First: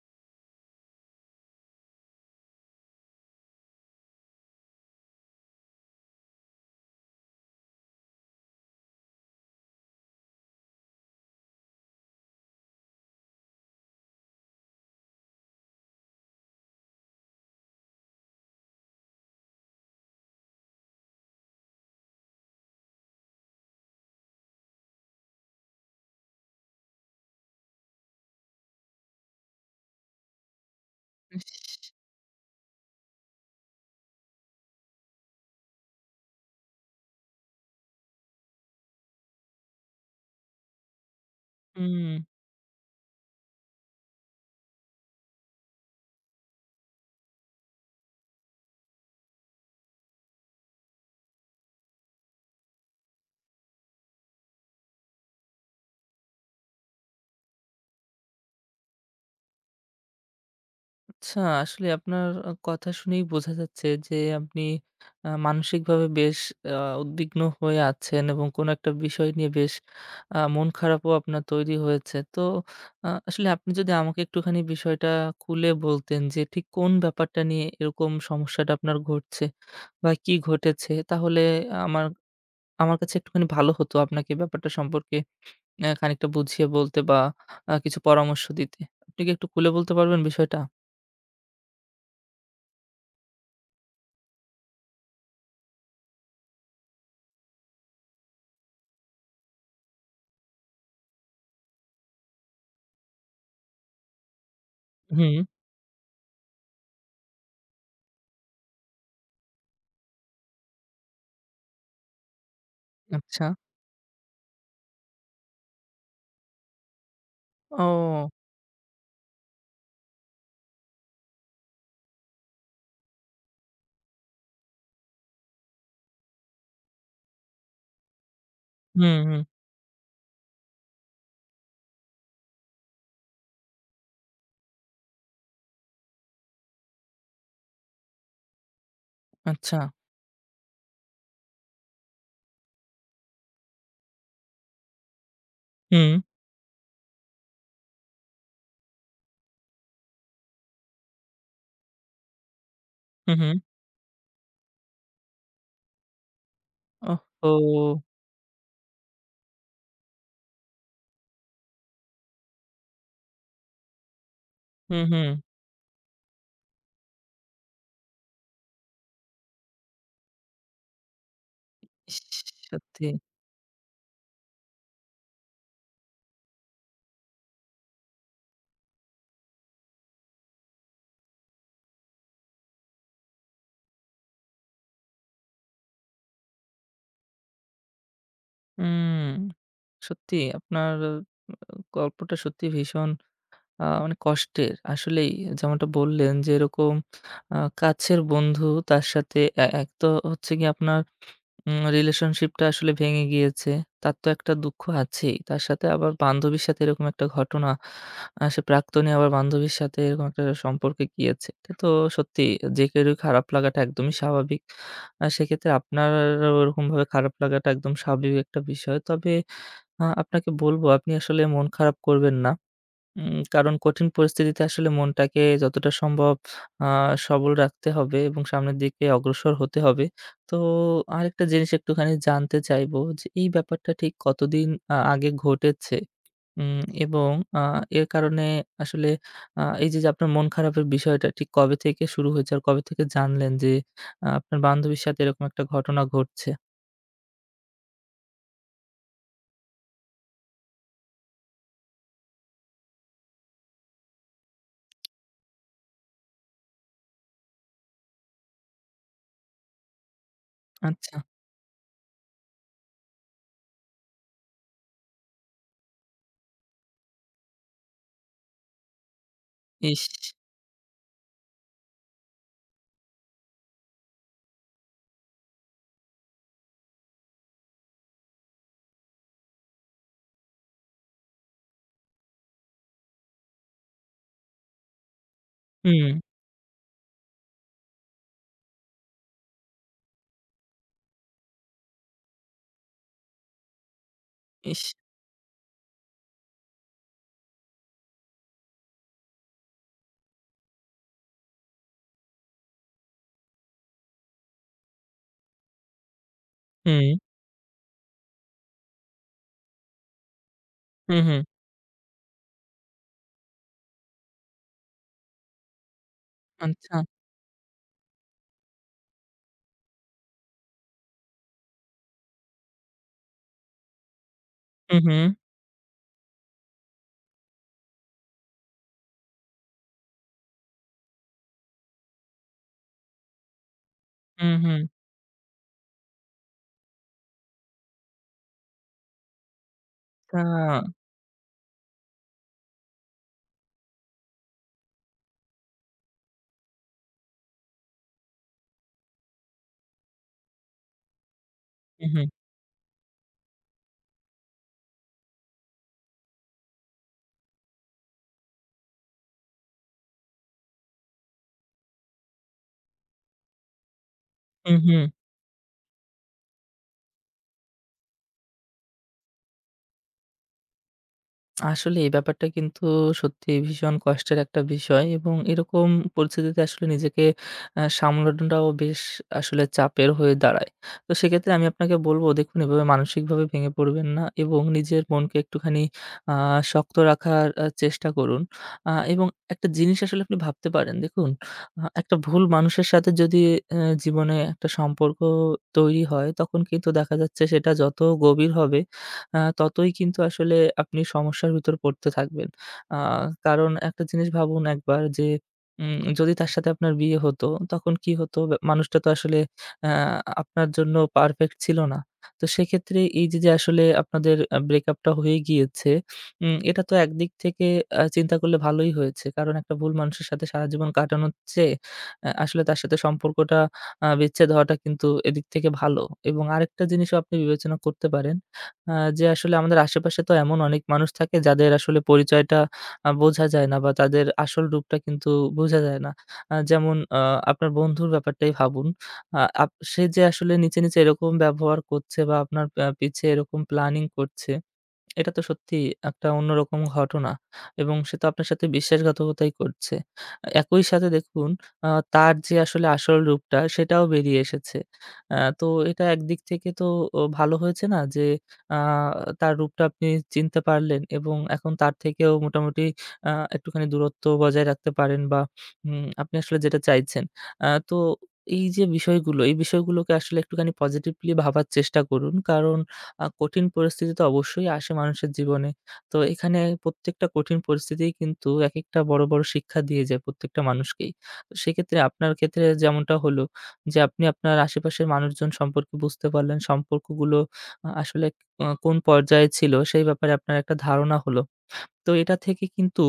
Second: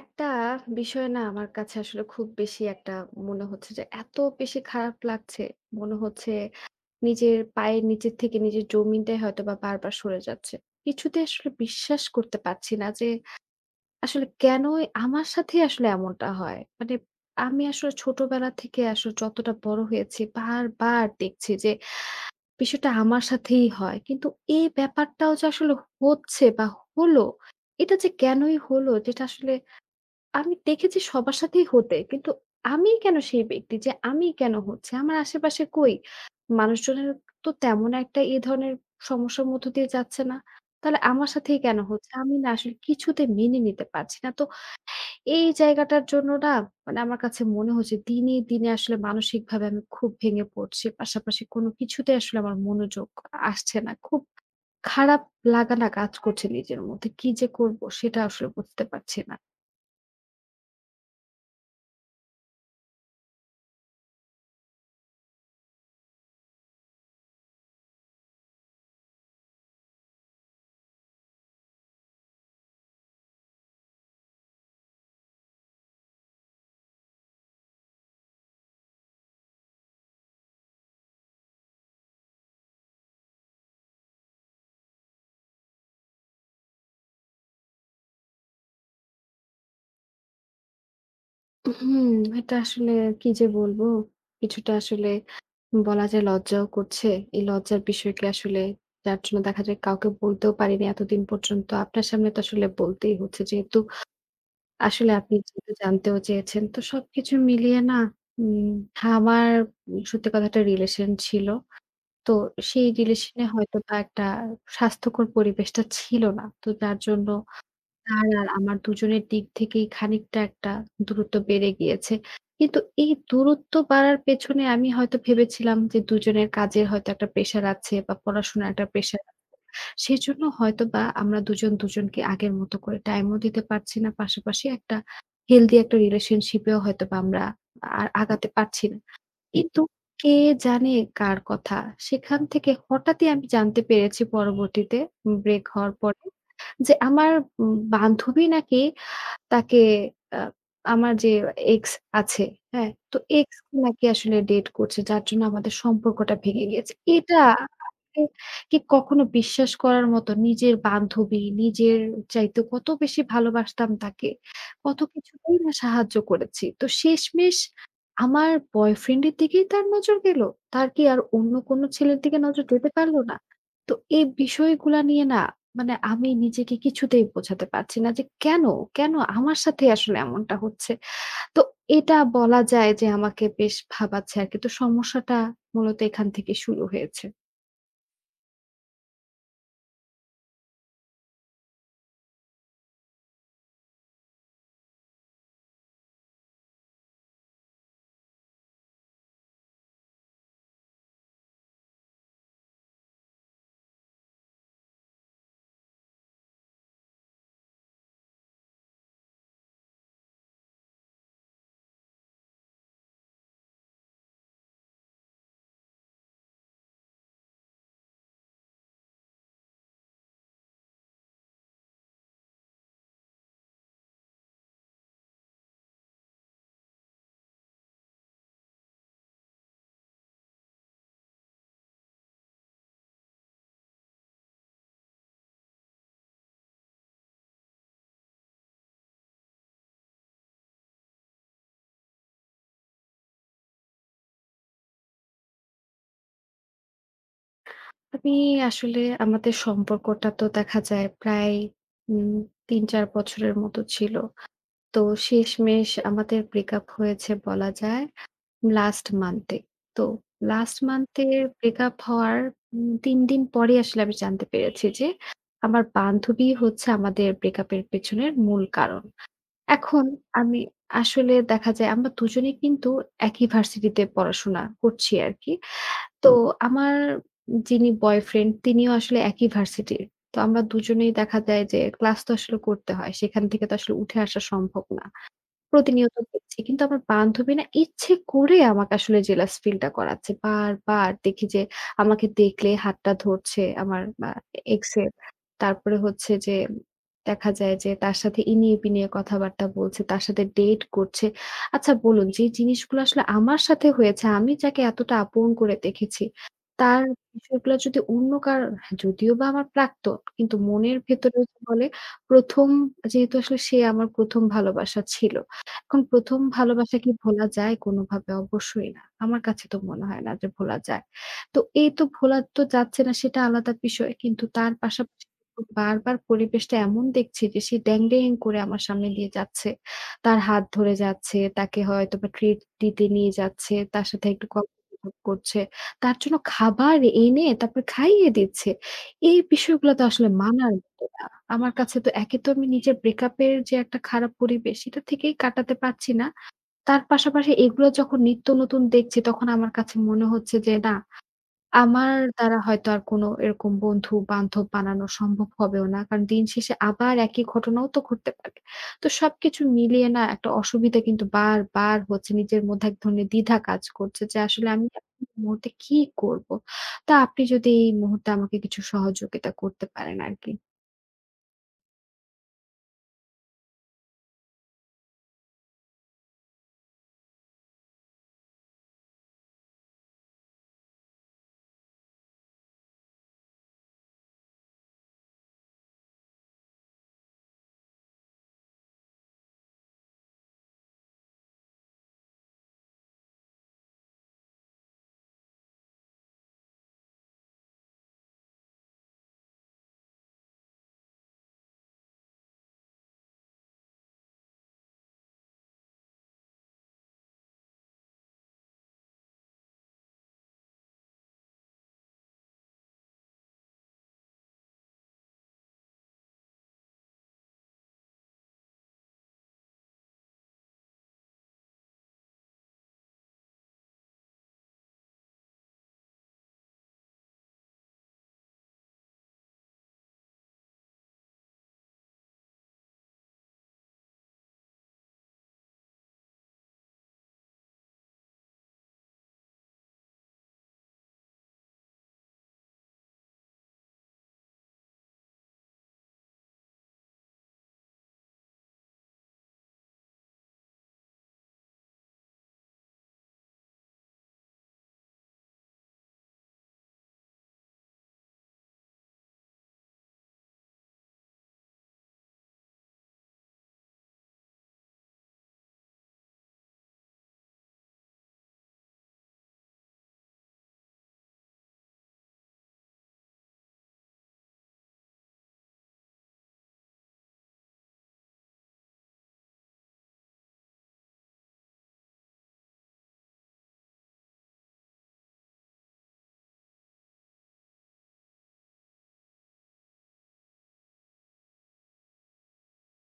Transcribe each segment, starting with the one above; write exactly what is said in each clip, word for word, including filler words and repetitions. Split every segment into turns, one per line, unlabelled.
একটা বিষয় না আমার কাছে আসলে খুব বেশি একটা মনে হচ্ছে যে এত বেশি খারাপ লাগছে। মনে হচ্ছে নিজের পায়ের নিচের থেকে নিজের জমিনটাই হয়তোবা বারবার সরে যাচ্ছে। কিছুতেই আসলে বিশ্বাস করতে পারছি না যে আসলে কেনই আমার সাথেই আসলে এমনটা হয়। মানে আমি আসলে ছোটবেলা থেকে আসলে যতটা বড় হয়েছি বারবার দেখছি যে বিষয়টা আমার সাথেই হয়। কিন্তু এই ব্যাপারটাও যে আসলে হচ্ছে বা হলো, এটা যে কেনই হলো যেটা আসলে আমি দেখেছি সবার সাথেই
ইস!
হতে। কিন্তু আমিই কেন সেই ব্যক্তি যে আমিই কেন হচ্ছে? আমার আশেপাশে কই? মানুষজনের তো তেমন একটা এ ধরনের সমস্যার মধ্য দিয়ে যাচ্ছে না। তাহলে আমার সাথেই কেন হচ্ছে?
হুম,
আমি না আসলে কিছুতে মেনে নিতে পারছি না। তো এই জায়গাটার জন্য না মানে আমার কাছে মনে হচ্ছে দিনে, দিনে আসলে মানসিকভাবে আমি খুব ভেঙে পড়ছি। পাশাপাশি কোনো কিছুতে আসলে আমার মনোযোগ আসছে না। খুব খারাপ লাগা না কাজ করছে নিজের মধ্যে। কি যে করব সেটা আসলে বুঝতে পারছি না।
আচ্ছা আসলে আপনার আ কথা শুনেই বোঝা যাচ্ছে যে আপনি আ মানসিকভাবে বেশ আ উদ্বিগ্ন হয়ে আছেন এবং কোনো একটা বিষয় নিয়ে বেশ আ মন খারাপও আপনার তৈরি হয়েছে। তো আ আসলে আপনি যদি আমাকে একটুখানি বিষয়টা খুলে বলতেন যে ঠিক কোন ব্যাপারটা নিয়ে এরকম সমস্যাটা আপনার ঘটছে বা কি ঘটেছে? তাহলে আমার আমার কাছে একটুখানি ভালো হতো আপনাকে ব্যাপারটা সম্পর্কে অ্যা খানিকটা বুঝিয়ে বলতে বা আ কিছু পরামর্শ দিতে। আপনি কি একটু খুলে বলতে পারবেন বিষয়টা?
হুম, এটা আসলে কি যে বলবো? কিছুটা আসলে বলা যায় লজ্জাও করছে। এই লজ্জার বিষয়কে আসলে যার জন্য দেখা যায় কাউকে বলতেও পারিনি এতদিন পর্যন্ত। আপনার সামনে তো আসলে বলতেই হচ্ছে। যেহেতু আসলে আপনি
হুম,
যেহেতু জানতেও চেয়েছেন। তো সবকিছু মিলিয়ে না উম আমার সত্যি কথা একটা রিলেশন ছিল। তো সেই রিলেশনে
আচ্ছা।
হয়তোবা একটা স্বাস্থ্যকর পরিবেশটা ছিল না। তো যার জন্য তার
ও!
আর আমার দুজনের দিক থেকেই খানিকটা একটা দূরত্ব বেড়ে গিয়েছে। কিন্তু এই দূরত্ব বাড়ার পেছনে আমি হয়তো ভেবেছিলাম যে দুজনের কাজের হয়তো একটা প্রেশার আছে বা পড়াশোনার একটা
হুম,
প্রেশার।
হুম।
সেজন্য হয়তোবা আমরা দুজন দুজনকে আগের মতো করে টাইমও দিতে পারছি না। পাশাপাশি একটা হেলথি একটা রিলেশনশিপ এও হয়তোবা আমরা আর আগাতে পারছি না।
আচ্ছা।
কিন্তু কে জানে কার কথা? সেখান থেকে হঠাৎই আমি জানতে পেরেছি পরবর্তীতে ব্রেক হওয়ার
হুম,
পরে যে আমার উম বান্ধবী নাকি তাকে আ আমার যে এক্স আছে, হ্যাঁ? তো
হুম, হুম।
এক্স নাকি আসলে ডেট করছে যার জন্য আমাদের সম্পর্কটা ভেঙে গিয়েছে। এটা
ওহহো!
আসলে কি কখনো বিশ্বাস করার মতো নিজের বান্ধবী, নিজের চাইতে কত বেশি ভালোবাসতাম তাকে। কত
হুম, হুম।
কিছুতেই না সাহায্য করেছি। তো শেষমেশ আমার বয়ফ্রেন্ড এর দিকেই তার নজর গেল। তার কি আর অন্য কোনো
ইস!
ছেলের দিকে নজর যেতে
সত্যি।
পারল না? তো এই বিষয়গুলা নিয়ে না মানে আমি নিজেকে কিছুতেই বোঝাতে পারছি না যে কেন, কেন আমার সাথেই আসলে এমনটা হচ্ছে। তো এটা বলা যায় যে আমাকে বেশ ভাবাচ্ছে আরকি। তো সমস্যাটা মূলত এখান থেকে শুরু হয়েছে।
হুম। সত্যি আপনার আহ, গল্পটা সত্যি ভীষণ আ মানে কষ্টের। আসলেই যেমনটা বললেন যে এরকম আ কাছের বন্ধু তার সাথে এ এক তো হচ্ছে গিয়ে আপনার উম রিলেশনশিপটা আসলে ভেঙে গিয়েছে। তার তো একটা দুঃখ আছেই। তার সাথে আবার বান্ধবীর সাথে এরকম একটা ঘটনা। আ সে প্রাক্তনী আবার বান্ধবীর সাথে এরকম একটা সম্পর্কে গিয়েছে। এটা তো সত্যি যে কারোরই খারাপ লাগাটা একদমই স্বাভাবিক। আ সেক্ষেত্রে আপনারও ওরকমভাবে খারাপ লাগাটা একদম স্বাভাবিক একটা বিষয়। তবে আ আপনাকে বলব আপনি আসলে মন খারাপ করবেন না। উম কারণ কঠিন পরিস্থিতিতে আসলে মনটাকে যতটা সম্ভব আ সবল রাখতে হবে এবং সামনের দিকে অগ্রসর হতে হবে। তো আরেকটা জিনিস একটুখানি জানতে চাইবো যে এই ব্যাপারটা ঠিক কতদিন আ আগে ঘটেছে? উম এবং আ এর কারণে আসলে আ এই যে, যে আপনার মন খারাপের বিষয়টা ঠিক কবে থেকে শুরু হয়েছে? আর কবে থেকে জানলেন যে আ আপনার বান্ধবীর সাথে এরকম একটা ঘটনা ঘটছে?
আমি আসলে আমাদের সম্পর্কটা তো দেখা যায় প্রায় উম তিন চার বছরের মতো ছিল। তো শেষমেষ আমাদের ব্রেকআপ হয়েছে বলা যায়। লাস্ট মান্থ এ। তো লাস্ট মান্থ
আচ্ছা।
এ ব্রেকআপ হওয়ার উম তিন দিন পরেই আসলে আমি জানতে পেরেছি যে, আমার বান্ধবী হচ্ছে আমাদের ব্রেকআপ এর পেছনের মূল কারণ। এখন
ইস!
আমি আসলে দেখা যায় আমরা দুজনেই কিন্তু একই ভার্সিটিতে পড়াশোনা করছি আরকি। তো আমার যিনি বয়ফ্রেন্ড তিনিও আসলে একই ভার্সিটির। তো আমরা দুজনেই দেখা যায় যে ক্লাস তো আসলে করতে হয়। সেখান থেকে তো আসলে উঠে আসা সম্ভব না।
হুম,
প্রতিনিয়ত দেখছি। কিন্তু আমার বান্ধবী না ইচ্ছে করে আমাকে আসলে জেলাস ফিলটা করাচ্ছে। বারবার দেখি যে আমাকে দেখলে হাতটা ধরছে আমার আ এক্স
ইস!
এর। তারপরে হচ্ছে যে দেখা যায় যে তার সাথে ইনিয়ে-বিনিয়ে কথাবার্তা বলছে, তার সাথে ডেট করছে। আচ্ছা বলুন যে জিনিসগুলো আসলে আমার সাথে হয়েছে, আমি যাকে এতটা আপন করে দেখেছি, তার
হুম,
বিষয়গুলো যদি অন্য কার হ্যাঁ, যদিও বা আমার প্রাক্তন, কিন্তু মনের
হু,
ভেতরে
হুম।
যে বলে প্রথম যেহেতু আসলে সে আমার প্রথম ভালোবাসা ছিল। এখন প্রথম
আচ্ছা।
ভালোবাসা কি ভোলা যায় কোনোভাবে? অবশ্যই না। আমার কাছে তো মনে হয় না যে ভোলা যায়। তো এই তো ভোলা তো যাচ্ছে না সেটা আলাদা বিষয়। কিন্তু তার
হু, হু,
পাশাপাশি বারবার পরিবেশটা এমন দেখছি যে সে ড্যাং, ড্যাং করে আমার সামনে দিয়ে যাচ্ছে। তার হাত ধরে যাচ্ছে, তাকে হয়তোবা ট্রিট দিতে নিয়ে যাচ্ছে, তার সাথে
হু,
একটু
হু।
গল্পগুজব করছে। তার জন্য খাবার এনে তারপর খাইয়ে দিচ্ছে। এই বিষয়গুলো তো আসলে
তা
মানার মতো না। আমার কাছে তো একে তো আমি নিজের ব্রেকআপ এর যে একটা খারাপ পরিবেশ সেটা থেকেই কাটাতে পারছি না। তার পাশাপাশি এগুলো যখন নিত্য নতুন দেখছি তখন আমার কাছে মনে হচ্ছে যে না
হুম,
আমার
হুম।
দ্বারা হয়তো আর কোনো এরকম বন্ধু-বান্ধব বানানো সম্ভব হবেও না। কারণ দিন শেষে আবার একই ঘটনাও তো ঘটতে পারে। তো সবকিছু মিলিয়ে না একটা অসুবিধা কিন্তু বারবার হচ্ছে। নিজের মধ্যে এক ধরনের দ্বিধা কাজ করছে যে আসলে
হুম,
আমি
হুম।
এখন এই মুহূর্তে কি করব? তা আপনি যদি এই মুহূর্তে আমাকে কিছু সহযোগিতা করতে পারেন আরকি।
আসলে এই ব্যাপারটা কিন্তু সত্যি ভীষণ কষ্টের একটা বিষয় এবং এরকম পরিস্থিতিতে আসলে নিজেকে আ সামলানোটাও বেশ আসলে চাপের হয়ে দাঁড়ায়। তো সেক্ষেত্রে আমি আপনাকে বলব দেখুন এভাবে মানসিকভাবে ভেঙে পড়বেন না এবং নিজের মনকে একটুখানি আ শক্ত রাখার আ চেষ্টা করুন। আ এবং একটা জিনিস আসলে আপনি ভাবতে পারেন দেখুন আ একটা ভুল মানুষের সাথে যদি অ্যা জীবনে একটা সম্পর্ক তৈরি হয় তখন কিন্তু দেখা যাচ্ছে সেটা যত গভীর হবে আ ততই কিন্তু আসলে আপনি সমস্যার ভিতর পড়তে থাকবেন। আ কারণ একটা জিনিস ভাবুন একবার যে উম যদি তার সাথে আপনার বিয়ে হতো তখন কি হতো? বে মানুষটা তো আসলে আ আপনার জন্য পারফেক্ট ছিল না। তো সেক্ষেত্রে এই যে, যে আসলে আপনাদের আ ব্রেকআপটা হয়ে গিয়েছে, উম এটা তো একদিক থেকে আ চিন্তা করলে ভালোই হয়েছে। কারণ একটা ভুল মানুষের সাথে সারা জীবন কাটানোর চেয়ে আ আসলে তার সাথে সম্পর্কটা আ বিচ্ছেদ হওয়াটা কিন্তু এদিক থেকে ভালো এবং আরেকটা জিনিসও আপনি বিবেচনা করতে পারেন আ যে আসলে আমাদের আশেপাশে তো এমন অনেক মানুষ থাকে যাদের আসলে পরিচয়টা আ বোঝা যায় না বা তাদের আসল রূপটা কিন্তু বোঝা যায় না। আ যেমন আ আপনার বন্ধুর ব্যাপারটাই ভাবুন। আ আপ সে যে আসলে নিচে, নিচে এরকম ব্যবহার করছে বা আপনার আ পিছে এরকম প্ল্যানিং করছে এটা তো সত্যিই একটা অন্যরকম ঘটনা এবং সে তো আপনার সাথে বিশ্বাসঘাতকতাই করছে। আ একই সাথে দেখুন আ তার যে আসলে আসল রূপটা সেটাও বেরিয়ে এসেছে। আ তো এটা একদিক থেকে তো ও ভালো হয়েছে না? যে আ তার রূপটা আপনি চিনতে পারলেন এবং এখন তার থেকেও মোটামুটি আ একটুখানি দূরত্ব বজায় রাখতে পারেন বা উম আপনি আসলে যেটা চাইছেন। আ তো এই যে বিষয়গুলো, এই বিষয়গুলোকে আসলে একটুখানি পজিটিভলি ভাবার চেষ্টা করুন। কারণ আ কঠিন পরিস্থিতি তো অবশ্যই আসে মানুষের জীবনে। তো এখানে প্রত্যেকটা কঠিন পরিস্থিতিই কিন্তু একেকটা বড়, বড় শিক্ষা দিয়ে যায় প্রত্যেকটা মানুষকেই। তো সেক্ষেত্রে আপনার ক্ষেত্রে যেমনটা হলো যে, আপনি আপনার আশেপাশের মানুষজন সম্পর্কে বুঝতে পারলেন, সম্পর্কগুলো আ আসলে আ কোন পর্যায়ে ছিল সেই ব্যাপারে আপনার একটা ধারণা হলো। তো এটা থেকে কিন্তু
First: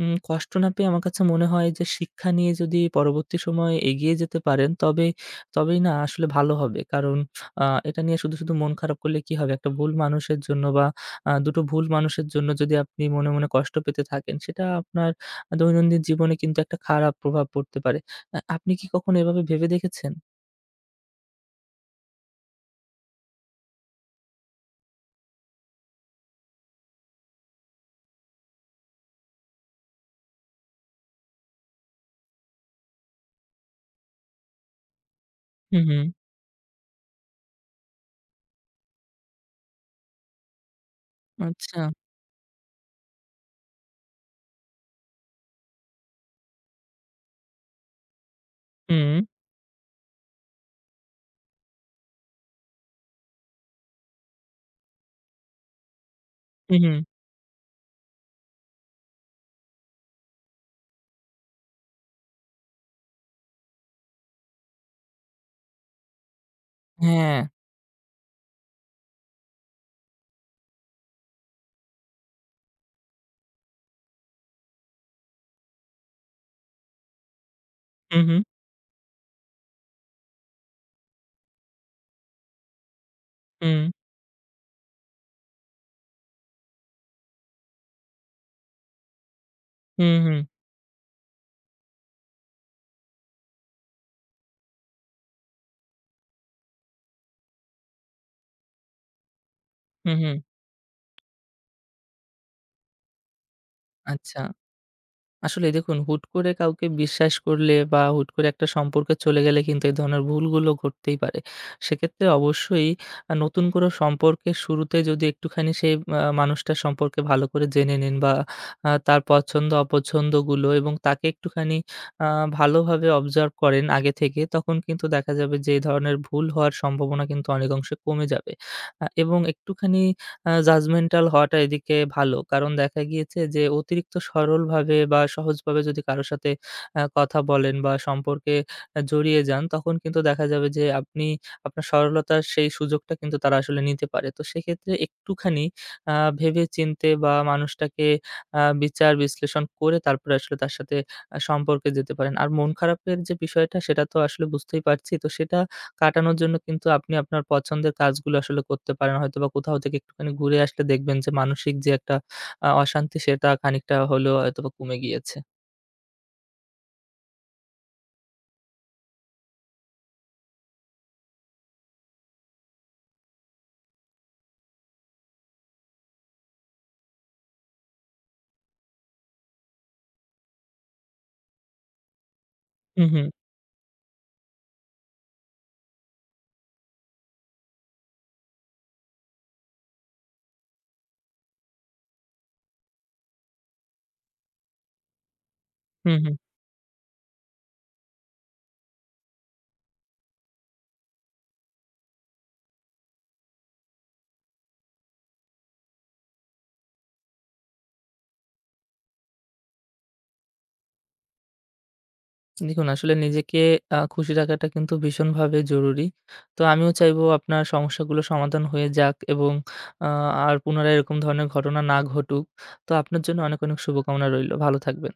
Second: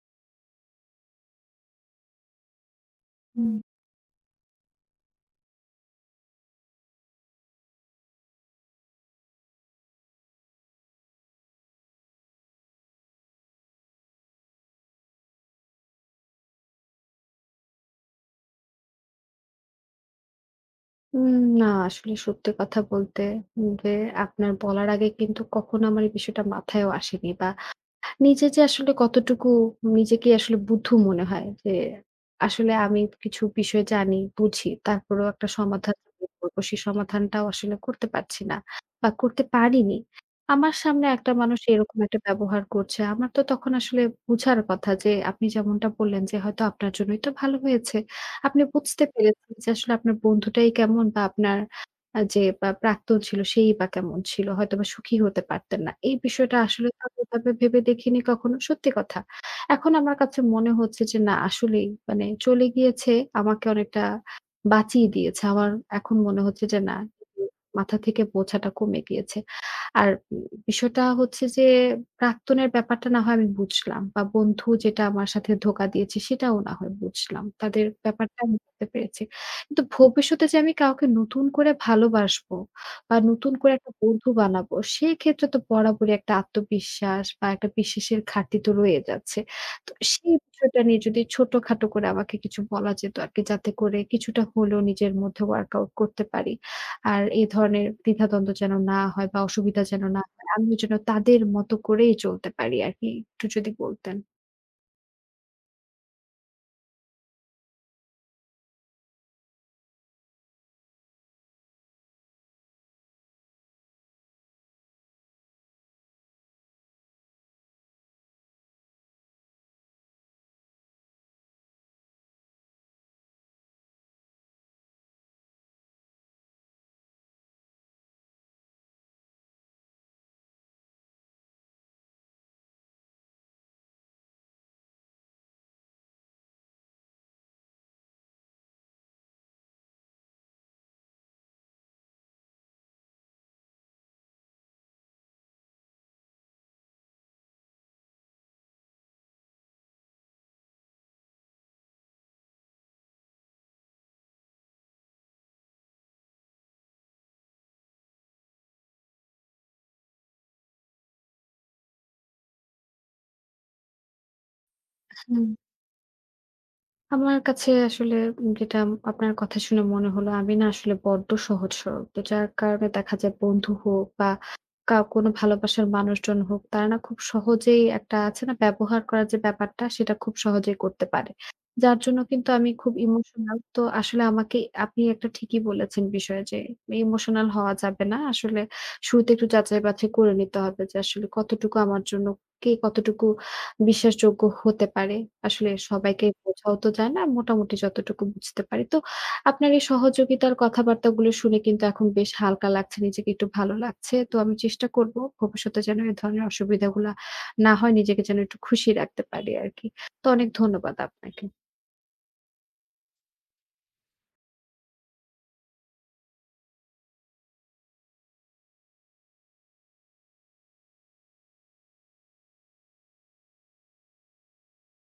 উম কষ্ট না পেয়ে আমার কাছে মনে হয় যে শিক্ষা নিয়ে যদি পরবর্তী
হুম।
সময়ে এগিয়ে যেতে পারেন তবে তবেই না আসলে ভালো হবে। কারণ আ এটা নিয়ে শুধু, শুধু মন খারাপ করলে কি হবে? একটা ভুল মানুষের জন্য বা আ দুটো টো ভুল মানুষের জন্য যদি আপনি মনে, মনে কষ্ট পেতে থাকেন সেটা আপনার দৈনন্দিন জীবনে কিন্তু একটা খারাপ প্রভাব পড়তে পারে। আ আপনি কি কখনো এভাবে ভেবে দেখেছেন?
উম না আসলে সত্যি কথা বলতে যে আপনার বলার আগে কিন্তু কখনো আমার এই বিষয়টা মাথায়ও আসেনি বা নিজে যে আসলে কতটুকু নিজেকে আসলে বুদ্ধু মনে হয় যে আসলে আমি কিছু বিষয় জানি, বুঝি। তারপরেও একটা
হুম,
সমাধান
হুম।
বের করব। সেই সমাধানটাও আসলে করতে পারছি না বা করতে পারিনি। আমার সামনে একটা মানুষ
আচ্ছা।
এরকম একটা ব্যবহার করছে। আমার তো তখন আসলে বুঝার কথা যে আপনি যেমনটা বললেন যে হয়তো আপনার জন্যই তো ভালো হয়েছে। আপনি বুঝতে
হুম,
পেরেছেন যে আসলে আপনার বন্ধুটাই কেমন বা আপনার আ যে বা প্রাক্তন ছিল সেই বা কেমন ছিল? হয়তোবা সুখী হতে পারতেন না। এই বিষয়টা
হুম,
আসলে
হুম।
তো আমি এভাবে ভেবে দেখিনি কখনো। সত্যি কথা। এখন আমার কাছে মনে হচ্ছে যে না আসলেই মানে চলে গিয়েছে আমাকে অনেকটা বাঁচিয়ে দিয়েছে। আমার এখন মনে হচ্ছে যে না
হ্যাঁ।
মাথা থেকে বোঝাটা কমে গিয়েছে। আর উম বিষয়টা হচ্ছে যে প্রাক্তনের ব্যাপারটা না হয় আমি বুঝলাম বা বন্ধু যেটা আমার সাথে ধোঁকা দিয়েছে সেটাও না হয় বুঝলাম। তাদের
হুম,
ব্যাপারটা
হুম,
আমি বুঝতে পেরেছি। কিন্তু ভবিষ্যতে যে আমি কাউকে নতুন করে ভালোবাসবো বা নতুন করে
হুম,
একটা বন্ধু বানাবো, সেক্ষেত্রে তো বরাবরই একটা আত্মবিশ্বাস বা একটা বিশ্বাসের ঘাটতি তো রয়ে যাচ্ছে। তো
হুম,
সেই
হুম,
বিষয়টা নিয়ে যদি ছোটখাটো করে আমাকে কিছু বলা যেত আরকি যাতে করে কিছুটা হলেও নিজের মধ্যে ওয়ার্কআউট করতে পারি। আর এই ধরনের দ্বিধাদ্বন্দ্ব যেন না হয় বা অসুবিধা যেন
হুম,
না
হুম।
হয়। আমিও যেন তাদের মতো করেই চলতে পারি আরকি। একটু যদি বলতেন।
আচ্ছা। আসলে দেখুন হুট করে কাউকে বিশ্বাস করলে বা হুট করে একটা সম্পর্কে চলে গেলে কিন্তু এই ধরনের ভুলগুলো ঘটতেই পারে। সেক্ষেত্রে অবশ্যই আ নতুন কোনো সম্পর্কের শুরুতে যদি একটুখানি সেই আ মানুষটার সম্পর্কে ভালো করে জেনে নেন বা আ তার পছন্দ অপছন্দগুলো এবং তাকে একটুখানি আ ভালোভাবে অবজার্ভ করেন আগে থেকে তখন কিন্তু দেখা যাবে যে এই ধরনের ভুল হওয়ার সম্ভাবনা কিন্তু অনেক অংশে কমে যাবে। আ এবং একটুখানি আ judgemental হওয়াটা এদিকে ভালো। কারণ দেখা গিয়েছে যে অতিরিক্ত সরলভাবে বা সহজভাবে যদি কারো সাথে আ কথা বলেন বা সম্পর্কে আ জড়িয়ে যান, তখন কিন্তু দেখা যাবে যে আপনি আপনার সরলতার সেই সুযোগটা কিন্তু তারা আসলে নিতে পারে। তো সেক্ষেত্রে একটুখানি আ ভেবে-চিন্তে বা মানুষটাকে আ বিচার-বিশ্লেষণ করে তারপরে আসলে তার সাথে আ সম্পর্কে যেতে পারেন। আর মন খারাপের যে বিষয়টা সেটা তো আসলে বুঝতেই পারছি। তো সেটা কাটানোর জন্য কিন্তু আপনি আপনার পছন্দের কাজগুলো আসলে করতে পারেন। হয়তোবা কোথাও থেকে একটুখানি ঘুরে আসলে দেখবেন যে মানসিক যে একটা আ অশান্তি সেটা খানিকটা হলেও হয়তোবা কমে গিয়েছে।
হুম। আমার কাছে আসলে যেটা আপনার কথা শুনে মনে হলো, আমি না আসলে বড্ড সহজ সরল। তো যার কারণে দেখা যায় বন্ধু হোক বা কা কোনো ভালোবাসার মানুষজন হোক, তারা না খুব সহজেই একটা আছে না ব্যবহার করার যে ব্যাপারটা, সেটা খুব সহজেই করতে পারে। যার জন্য কিন্তু আমি খুব
হুম, হুম।
ইমোশনাল। তো আসলে আমাকে আপনি একটা ঠিকই বলেছেন বিষয়ে যে ইমোশনাল হওয়া যাবে না। আসলে শুরুতে একটু যাচাই-বাছাই করে নিতে হবে যে আসলে কতটুকু আমার জন্য কে কতটুকু বিশ্বাসযোগ্য হতে পারে। আসলে
হুম,
সবাইকে
হুম।
বোঝাও তো যায় না। মোটামুটি যতটুকু বুঝতে পারি। তো আপনার এই সহযোগিতার কথাবার্তাগুলো শুনে কিন্তু এখন বেশ হালকা লাগছে। নিজেকে একটু ভালো লাগছে। তো আমি চেষ্টা করব ভবিষ্যতে যেন এ ধরনের অসুবিধাগুলা না হয়। নিজেকে যেন একটু খুশি রাখতে পারি আরকি। তো অনেক ধন্যবাদ আপনাকে।
দেখুন আসলে নিজেকে আ খুশি রাখাটা কিন্তু ভীষণভাবে জরুরি। তো আমিও চাইবো আপনার সমস্যাগুলো সমাধান হয়ে যাক এবং আ আর পুনরায় এরকম ধরনের ঘটনা না ঘটুক। তো আপনার জন্য অনেক, অনেক শুভকামনা রইলো। ভালো থাকবেন।